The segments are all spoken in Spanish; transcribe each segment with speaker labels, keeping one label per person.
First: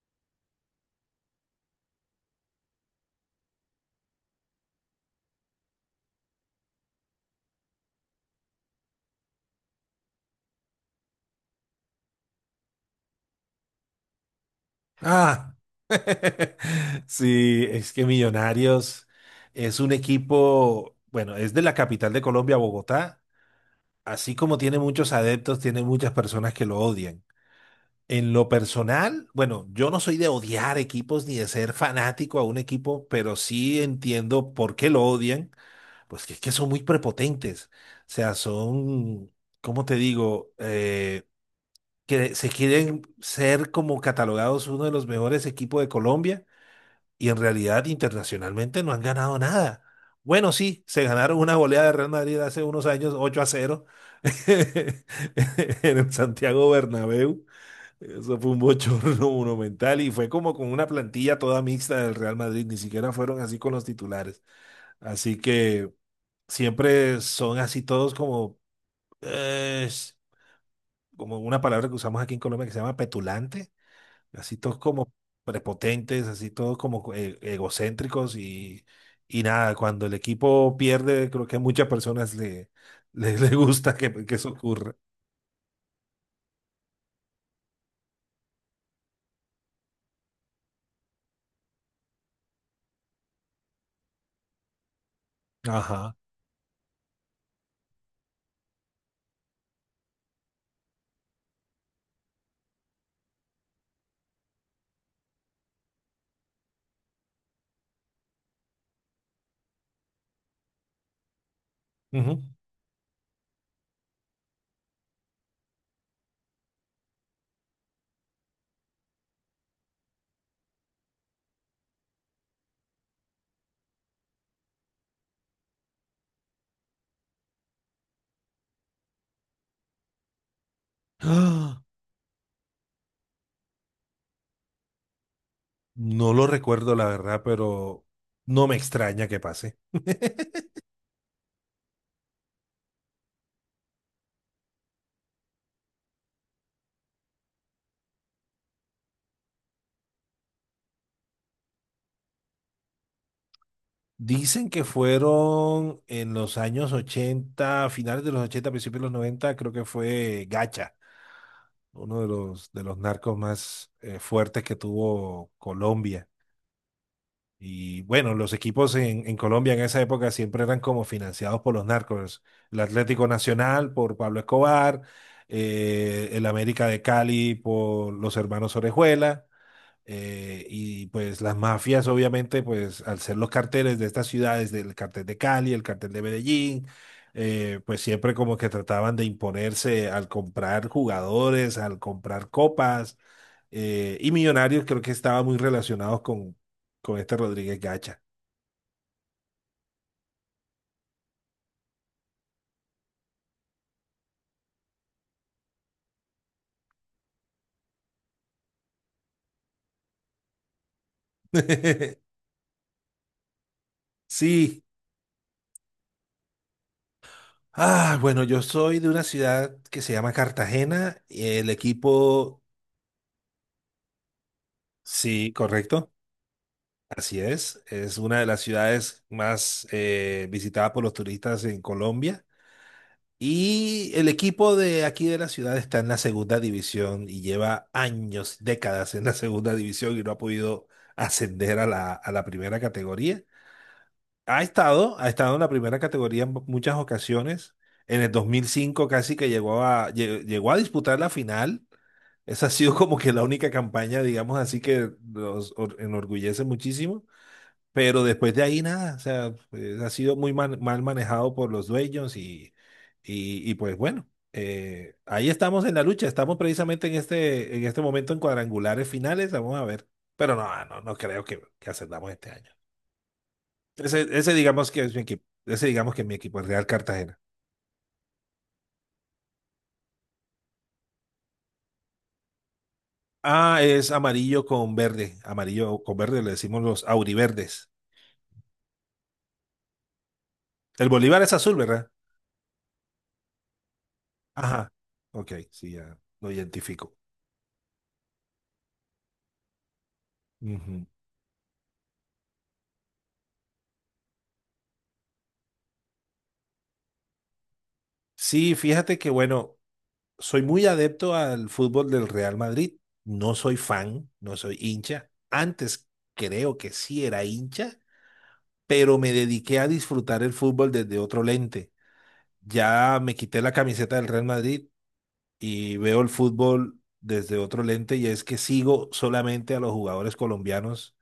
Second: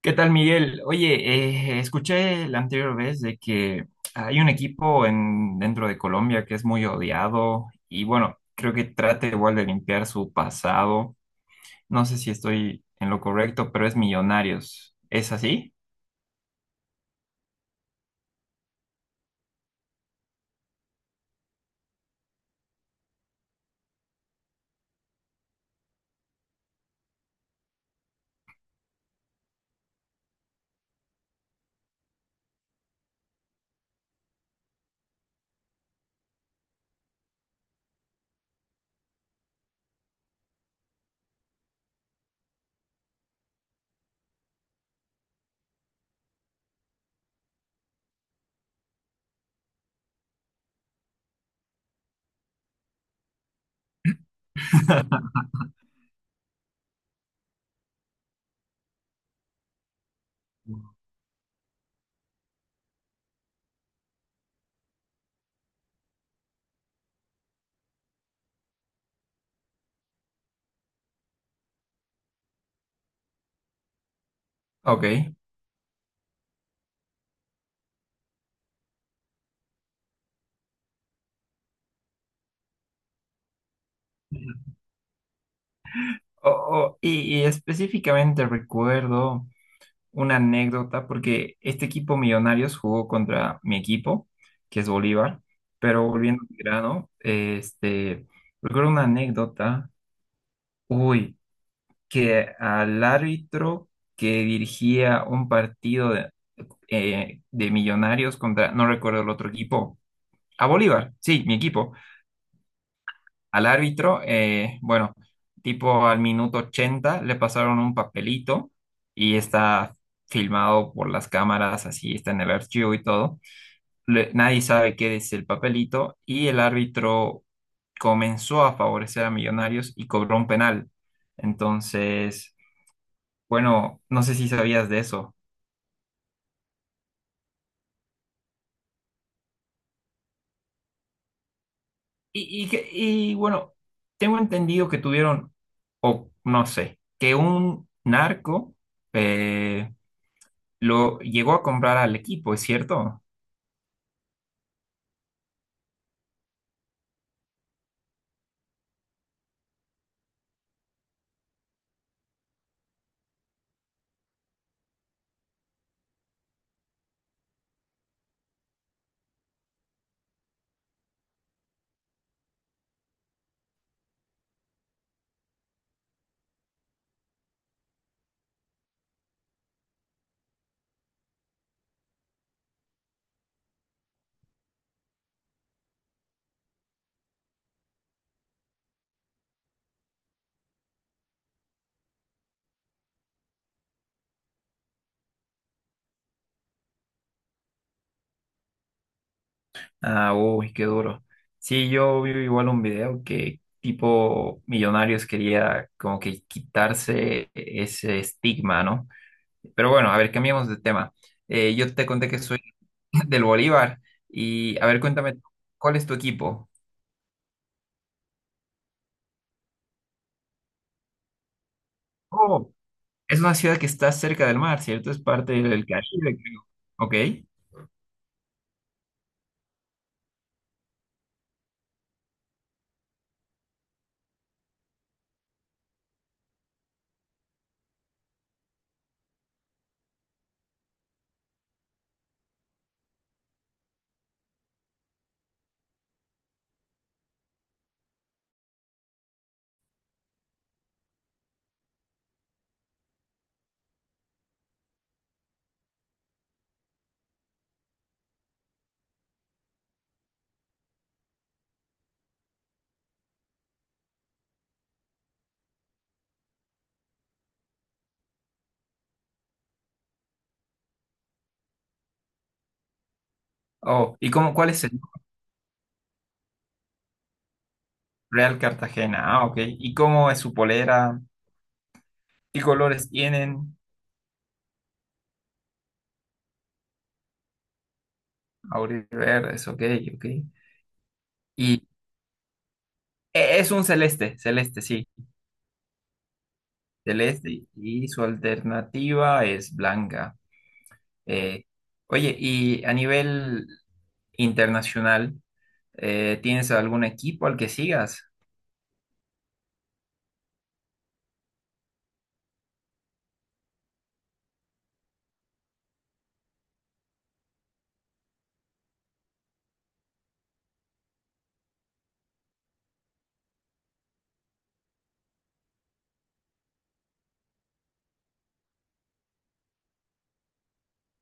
Speaker 1: ¿Qué tal, Miguel? Oye, escuché la anterior vez de que hay un equipo dentro de Colombia que es muy odiado y bueno, creo que trata igual de limpiar su pasado. No sé si estoy en lo correcto, pero es Millonarios. ¿Es
Speaker 2: Ah,
Speaker 1: así?
Speaker 2: sí, es que Millonarios es un equipo. Bueno, es de la capital de Colombia, Bogotá, así como tiene muchos adeptos, tiene muchas personas que lo odian. En lo personal, bueno, yo no soy de odiar equipos ni de ser fanático a un equipo, pero sí entiendo por qué lo odian, pues que es que son muy prepotentes, o sea, son, ¿cómo te digo? Que se quieren ser como catalogados uno de los mejores equipos de Colombia y en realidad internacionalmente no han ganado nada. Bueno, sí, se ganaron una goleada de Real Madrid hace unos años, 8 a cero en el Santiago Bernabéu. Eso fue un bochorno monumental y fue como con una plantilla toda mixta del Real Madrid, ni siquiera fueron así con los titulares. Así que siempre son así todos como, eh, como una palabra que usamos aquí en Colombia que se llama petulante, así todos
Speaker 1: Ok.
Speaker 2: como prepotentes, así todos como egocéntricos. Y y nada, cuando el equipo pierde, creo que a muchas personas le gusta que eso ocurra.
Speaker 1: Y específicamente recuerdo una anécdota, porque este equipo Millonarios jugó contra mi equipo, que es Bolívar, pero
Speaker 2: Ajá.
Speaker 1: volviendo al grano, recuerdo una anécdota, uy, que al árbitro que dirigía un partido de Millonarios contra, no recuerdo el otro equipo, a Bolívar, sí, mi equipo
Speaker 2: Ujú.
Speaker 1: al árbitro, bueno, tipo al minuto 80 le pasaron un papelito y está filmado por las cámaras, así está en el archivo y todo. Nadie sabe qué es el papelito y el árbitro comenzó a favorecer a Millonarios y cobró un penal.
Speaker 2: ¡Ah!
Speaker 1: Entonces, bueno, no sé si sabías de eso.
Speaker 2: No lo recuerdo, la verdad, pero no me extraña que pase.
Speaker 1: Y bueno, tengo entendido que tuvieron, o no sé, que un narco... eh, lo llegó a comprar al equipo, ¿es cierto?
Speaker 2: Dicen que fueron en los años ochenta, finales de los ochenta, principios de los noventa, creo que fue Gacha, uno de de los narcos más fuertes que tuvo Colombia. Y bueno, los equipos en Colombia en esa época siempre eran como financiados por los narcos. El Atlético Nacional por Pablo Escobar, el América de Cali por los hermanos Orejuela, y pues las mafias obviamente, pues al ser los carteles de estas ciudades, del cartel de Cali, el cartel de Medellín, pues siempre como que trataban de imponerse al comprar jugadores, al comprar copas. Y Millonarios creo que estaba muy relacionado con este Rodríguez Gacha.
Speaker 1: Ah, uy, qué duro. Sí, yo vi igual un video que tipo Millonarios quería como que quitarse ese estigma, ¿no? Pero bueno, a ver, cambiemos de tema. Yo te conté que soy del Bolívar y
Speaker 2: Sí.
Speaker 1: a ver, cuéntame, ¿cuál es tu equipo?
Speaker 2: Ah, bueno, yo soy de una ciudad que se llama Cartagena. El equipo,
Speaker 1: Oh, es una ciudad que está cerca del mar, ¿cierto? Es
Speaker 2: sí,
Speaker 1: parte del
Speaker 2: correcto,
Speaker 1: Caribe, creo. Ok.
Speaker 2: así es. Es una de las ciudades más visitadas por los turistas en Colombia. Y el equipo de aquí de la ciudad está en la segunda división y lleva años, décadas en la segunda división y no ha podido ascender a a la primera categoría. Ha estado en la primera categoría en muchas ocasiones. En el 2005 casi que llegó a disputar la final. Esa ha sido como que la única campaña, digamos así, que enorgullece muchísimo. Pero después de ahí nada, o sea, pues, ha sido muy mal manejado por los dueños. Pues bueno, ahí estamos en la lucha. Estamos precisamente en en este momento en cuadrangulares finales. Vamos a ver. Pero no creo que ascendamos este año.
Speaker 1: Oh, ¿y cómo,
Speaker 2: Ese
Speaker 1: cuál es
Speaker 2: digamos
Speaker 1: el
Speaker 2: que es mi equipo. Ese digamos que es mi equipo, el Real Cartagena.
Speaker 1: Real Cartagena? Ah, ok. ¿Y cómo es su polera? ¿Qué colores tienen?
Speaker 2: Ah, es amarillo con verde. Amarillo con verde le decimos los auriverdes.
Speaker 1: Auriverdes, ok, ok.
Speaker 2: El Bolívar es azul,
Speaker 1: Y
Speaker 2: ¿verdad?
Speaker 1: es un celeste, celeste,
Speaker 2: Ajá.
Speaker 1: sí,
Speaker 2: Ok, sí, ya lo identifico.
Speaker 1: celeste. Y su alternativa es blanca.
Speaker 2: Ujú.
Speaker 1: Eh, oye, y a nivel internacional, ¿tienes algún equipo al que sigas?
Speaker 2: Sí, fíjate que bueno, soy muy adepto al fútbol del Real Madrid. No soy fan, no soy hincha. Antes creo que sí era hincha, pero me dediqué a disfrutar el fútbol desde otro lente. Ya me quité la camiseta del Real Madrid y veo el fútbol desde otro lente y es que sigo solamente a los jugadores colombianos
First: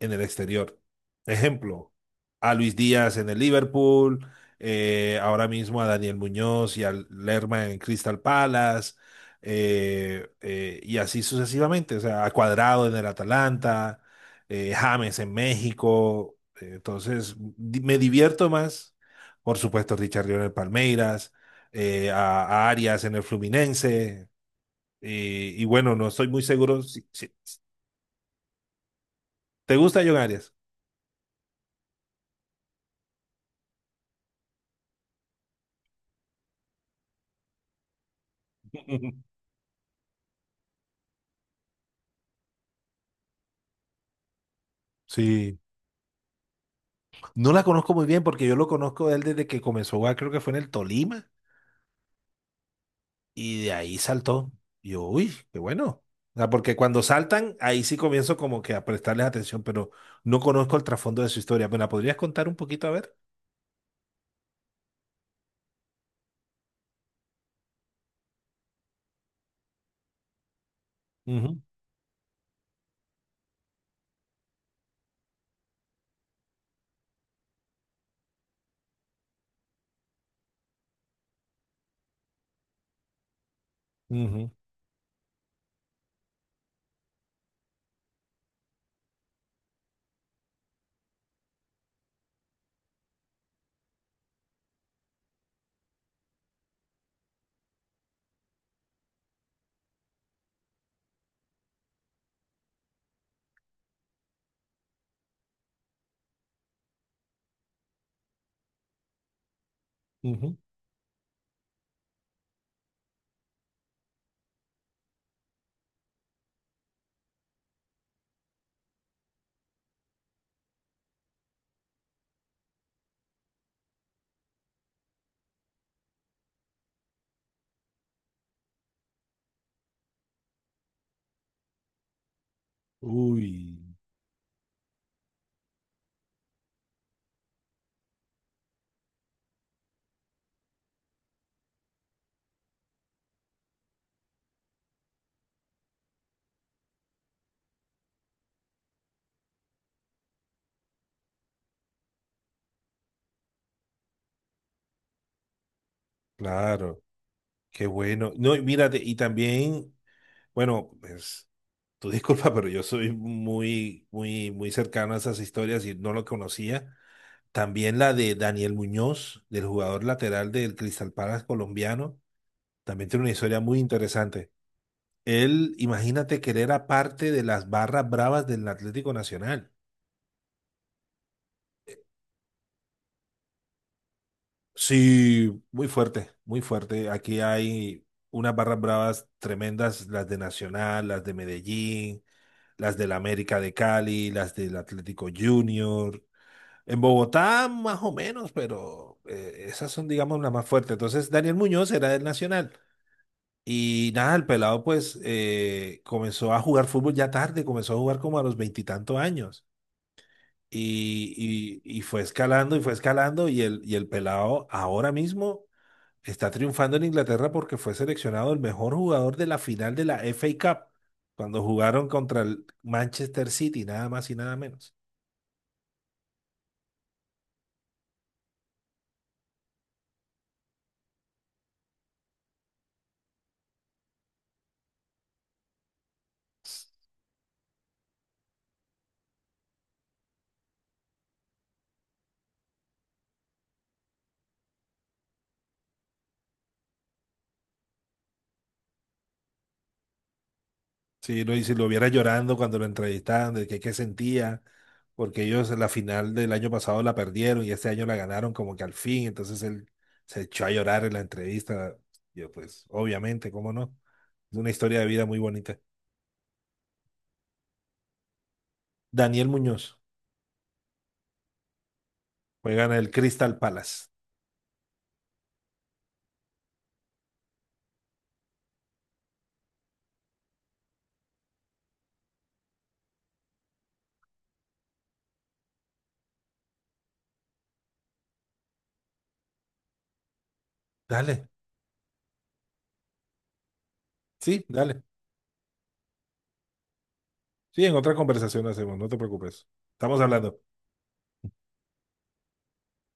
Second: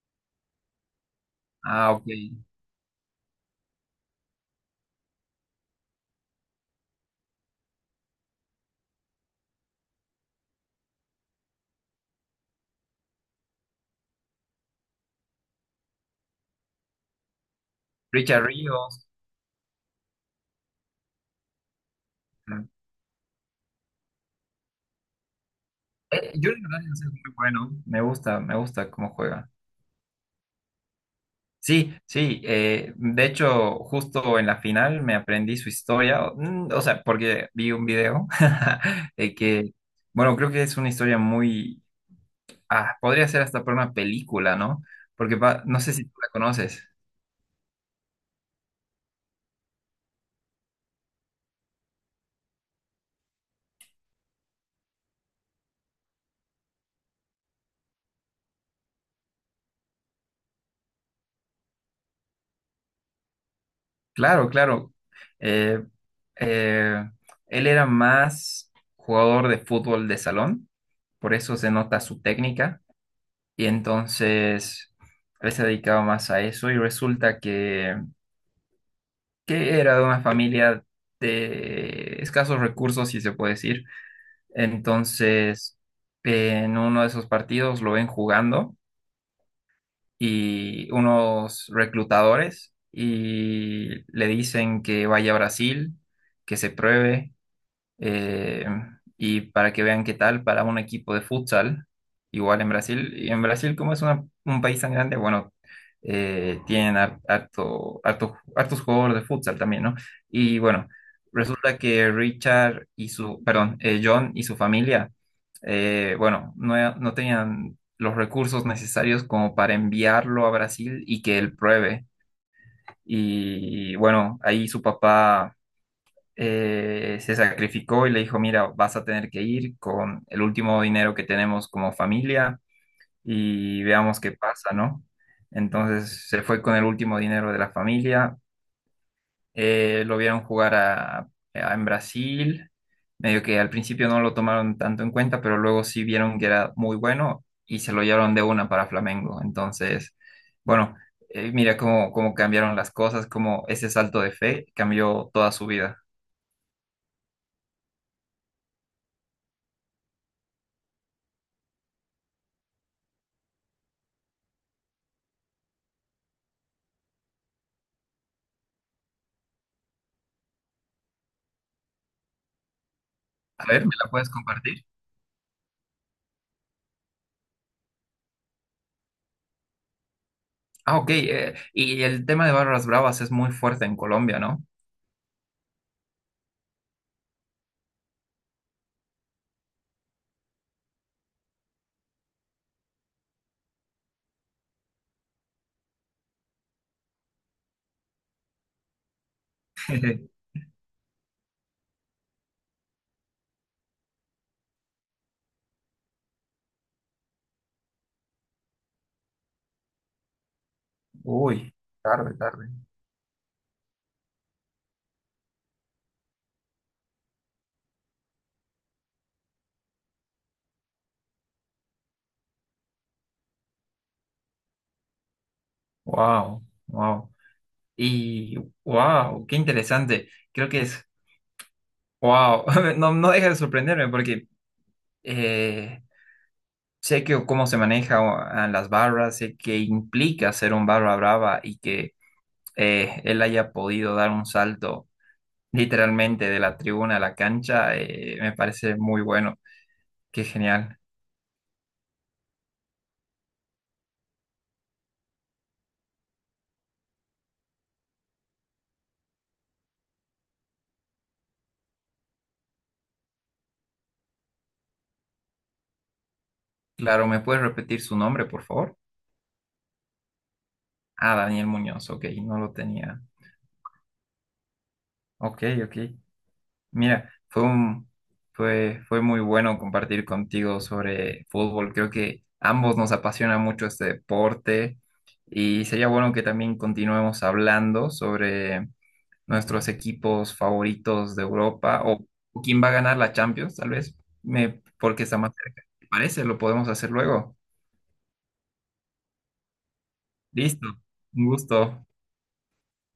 Speaker 2: en el exterior. Ejemplo,
Speaker 1: Ah, ok.
Speaker 2: a Luis Díaz en el Liverpool, ahora mismo a Daniel Muñoz y al Lerma en Crystal Palace, y así sucesivamente, o sea, a Cuadrado en el Atalanta, James en México, entonces me
Speaker 1: Richard
Speaker 2: divierto más,
Speaker 1: Ríos.
Speaker 2: por supuesto, Richarlison en el Palmeiras,
Speaker 1: Ah,
Speaker 2: a Arias en el Fluminense, y bueno, no estoy
Speaker 1: eh,
Speaker 2: muy
Speaker 1: Junior
Speaker 2: seguro
Speaker 1: Daniels es muy
Speaker 2: si,
Speaker 1: bueno. Me gusta cómo juega.
Speaker 2: ¿te gusta John Arias?
Speaker 1: Sí, sí, de hecho, justo en la final me aprendí su historia, o sea, porque vi un video de que, bueno, creo que es una historia muy, ah, podría ser hasta para una película, ¿no? Porque
Speaker 2: Sí.
Speaker 1: no sé si tú la conoces.
Speaker 2: No la conozco muy bien porque yo lo conozco de él desde que comenzó a jugar, creo que fue en el Tolima, y de ahí saltó. Y yo, uy, qué bueno. O sea, porque cuando saltan, ahí sí comienzo como que a prestarles atención, pero no conozco el trasfondo de su historia. ¿Me la podrías contar un poquito, a ver?
Speaker 1: Claro, claro. Eh, eh, él era más jugador de fútbol de salón, por eso
Speaker 2: Ujú,
Speaker 1: se nota su técnica, y entonces él se dedicaba más a eso, y resulta que era de una familia de escasos recursos, si se puede decir.
Speaker 2: ujú,
Speaker 1: Entonces, en uno de esos partidos lo ven jugando y unos reclutadores y le dicen que vaya a Brasil, que se pruebe eh, y para que vean qué tal para un equipo de futsal, igual en Brasil. Y en Brasil, como es un país tan grande, bueno, tienen hartos jugadores de futsal también, ¿no?
Speaker 2: ujú.
Speaker 1: Y bueno, resulta que Richard y su, perdón, John y su familia, bueno, no, no tenían los recursos necesarios como para enviarlo a Brasil y que él pruebe. Y bueno, ahí su papá se sacrificó y le dijo, mira, vas a tener que ir con el último dinero que tenemos como familia
Speaker 2: Uy,
Speaker 1: y veamos qué pasa, ¿no? Entonces se fue con el último dinero de la familia, lo vieron jugar en Brasil, medio que al principio no lo tomaron tanto en cuenta, pero luego sí vieron que era muy bueno y se lo llevaron de una para Flamengo. Entonces, bueno. Mira cómo, cómo cambiaron las cosas, cómo ese salto de fe cambió toda su vida.
Speaker 2: claro, qué bueno. No, y mírate, y también, bueno, pues, tú disculpa, pero yo soy muy, muy, muy cercano a esas historias y no lo conocía. También la de Daniel Muñoz, del jugador lateral del Crystal Palace colombiano, también tiene una historia
Speaker 1: A
Speaker 2: muy
Speaker 1: ver, ¿me la puedes
Speaker 2: interesante.
Speaker 1: compartir?
Speaker 2: Él, imagínate que él era parte de las barras bravas del Atlético Nacional.
Speaker 1: Ah, ok. Y el tema de barras bravas es muy fuerte en Colombia, ¿no?
Speaker 2: Sí, muy fuerte, muy fuerte. Aquí hay unas barras bravas tremendas, las de Nacional, las de Medellín, las del América de Cali, las del Atlético Junior. En Bogotá, más o menos, pero esas son, digamos, las más fuertes. Entonces, Daniel Muñoz era del Nacional. Y nada, el pelado pues comenzó a jugar fútbol ya tarde, comenzó a jugar como a los 20 y tantos años.
Speaker 1: Uy,
Speaker 2: Y fue
Speaker 1: tarde, tarde.
Speaker 2: escalando y fue escalando y el pelado ahora mismo está triunfando en Inglaterra porque fue seleccionado el mejor jugador de la final de la FA Cup cuando jugaron contra el Manchester City, nada más y nada menos.
Speaker 1: Wow, wow. Y wow, qué interesante. Creo que es wow. No, no deja de sorprenderme porque eh, sé que cómo se maneja a las barras, sé que implica ser un barra brava y que él haya podido dar un salto literalmente de la tribuna a la cancha, me parece muy bueno. Qué genial.
Speaker 2: Sí, lo, y si lo viera llorando cuando lo entrevistaban, de que qué sentía, porque ellos en la final del año pasado la perdieron y este año la ganaron como que al fin, entonces él se echó a llorar en la entrevista. Yo pues, obviamente, ¿cómo no? Es una historia de vida muy bonita.
Speaker 1: Claro, ¿me puedes repetir su nombre, por favor?
Speaker 2: Daniel Muñoz
Speaker 1: Ah, Daniel Muñoz, ok, no lo
Speaker 2: juega en el
Speaker 1: tenía.
Speaker 2: Crystal Palace.
Speaker 1: Ok, ok. Mira, fue, fue muy bueno compartir contigo sobre fútbol. Creo que ambos nos apasiona mucho este deporte y sería bueno que también continuemos hablando sobre nuestros equipos favoritos de
Speaker 2: Dale,
Speaker 1: Europa o quién va a ganar la Champions, tal vez,
Speaker 2: sí,
Speaker 1: me,
Speaker 2: dale.
Speaker 1: porque está más cerca. ¿Te parece? Lo podemos hacer luego.
Speaker 2: Sí, en otra conversación lo hacemos, no te preocupes. Estamos hablando.
Speaker 1: Listo, un gusto.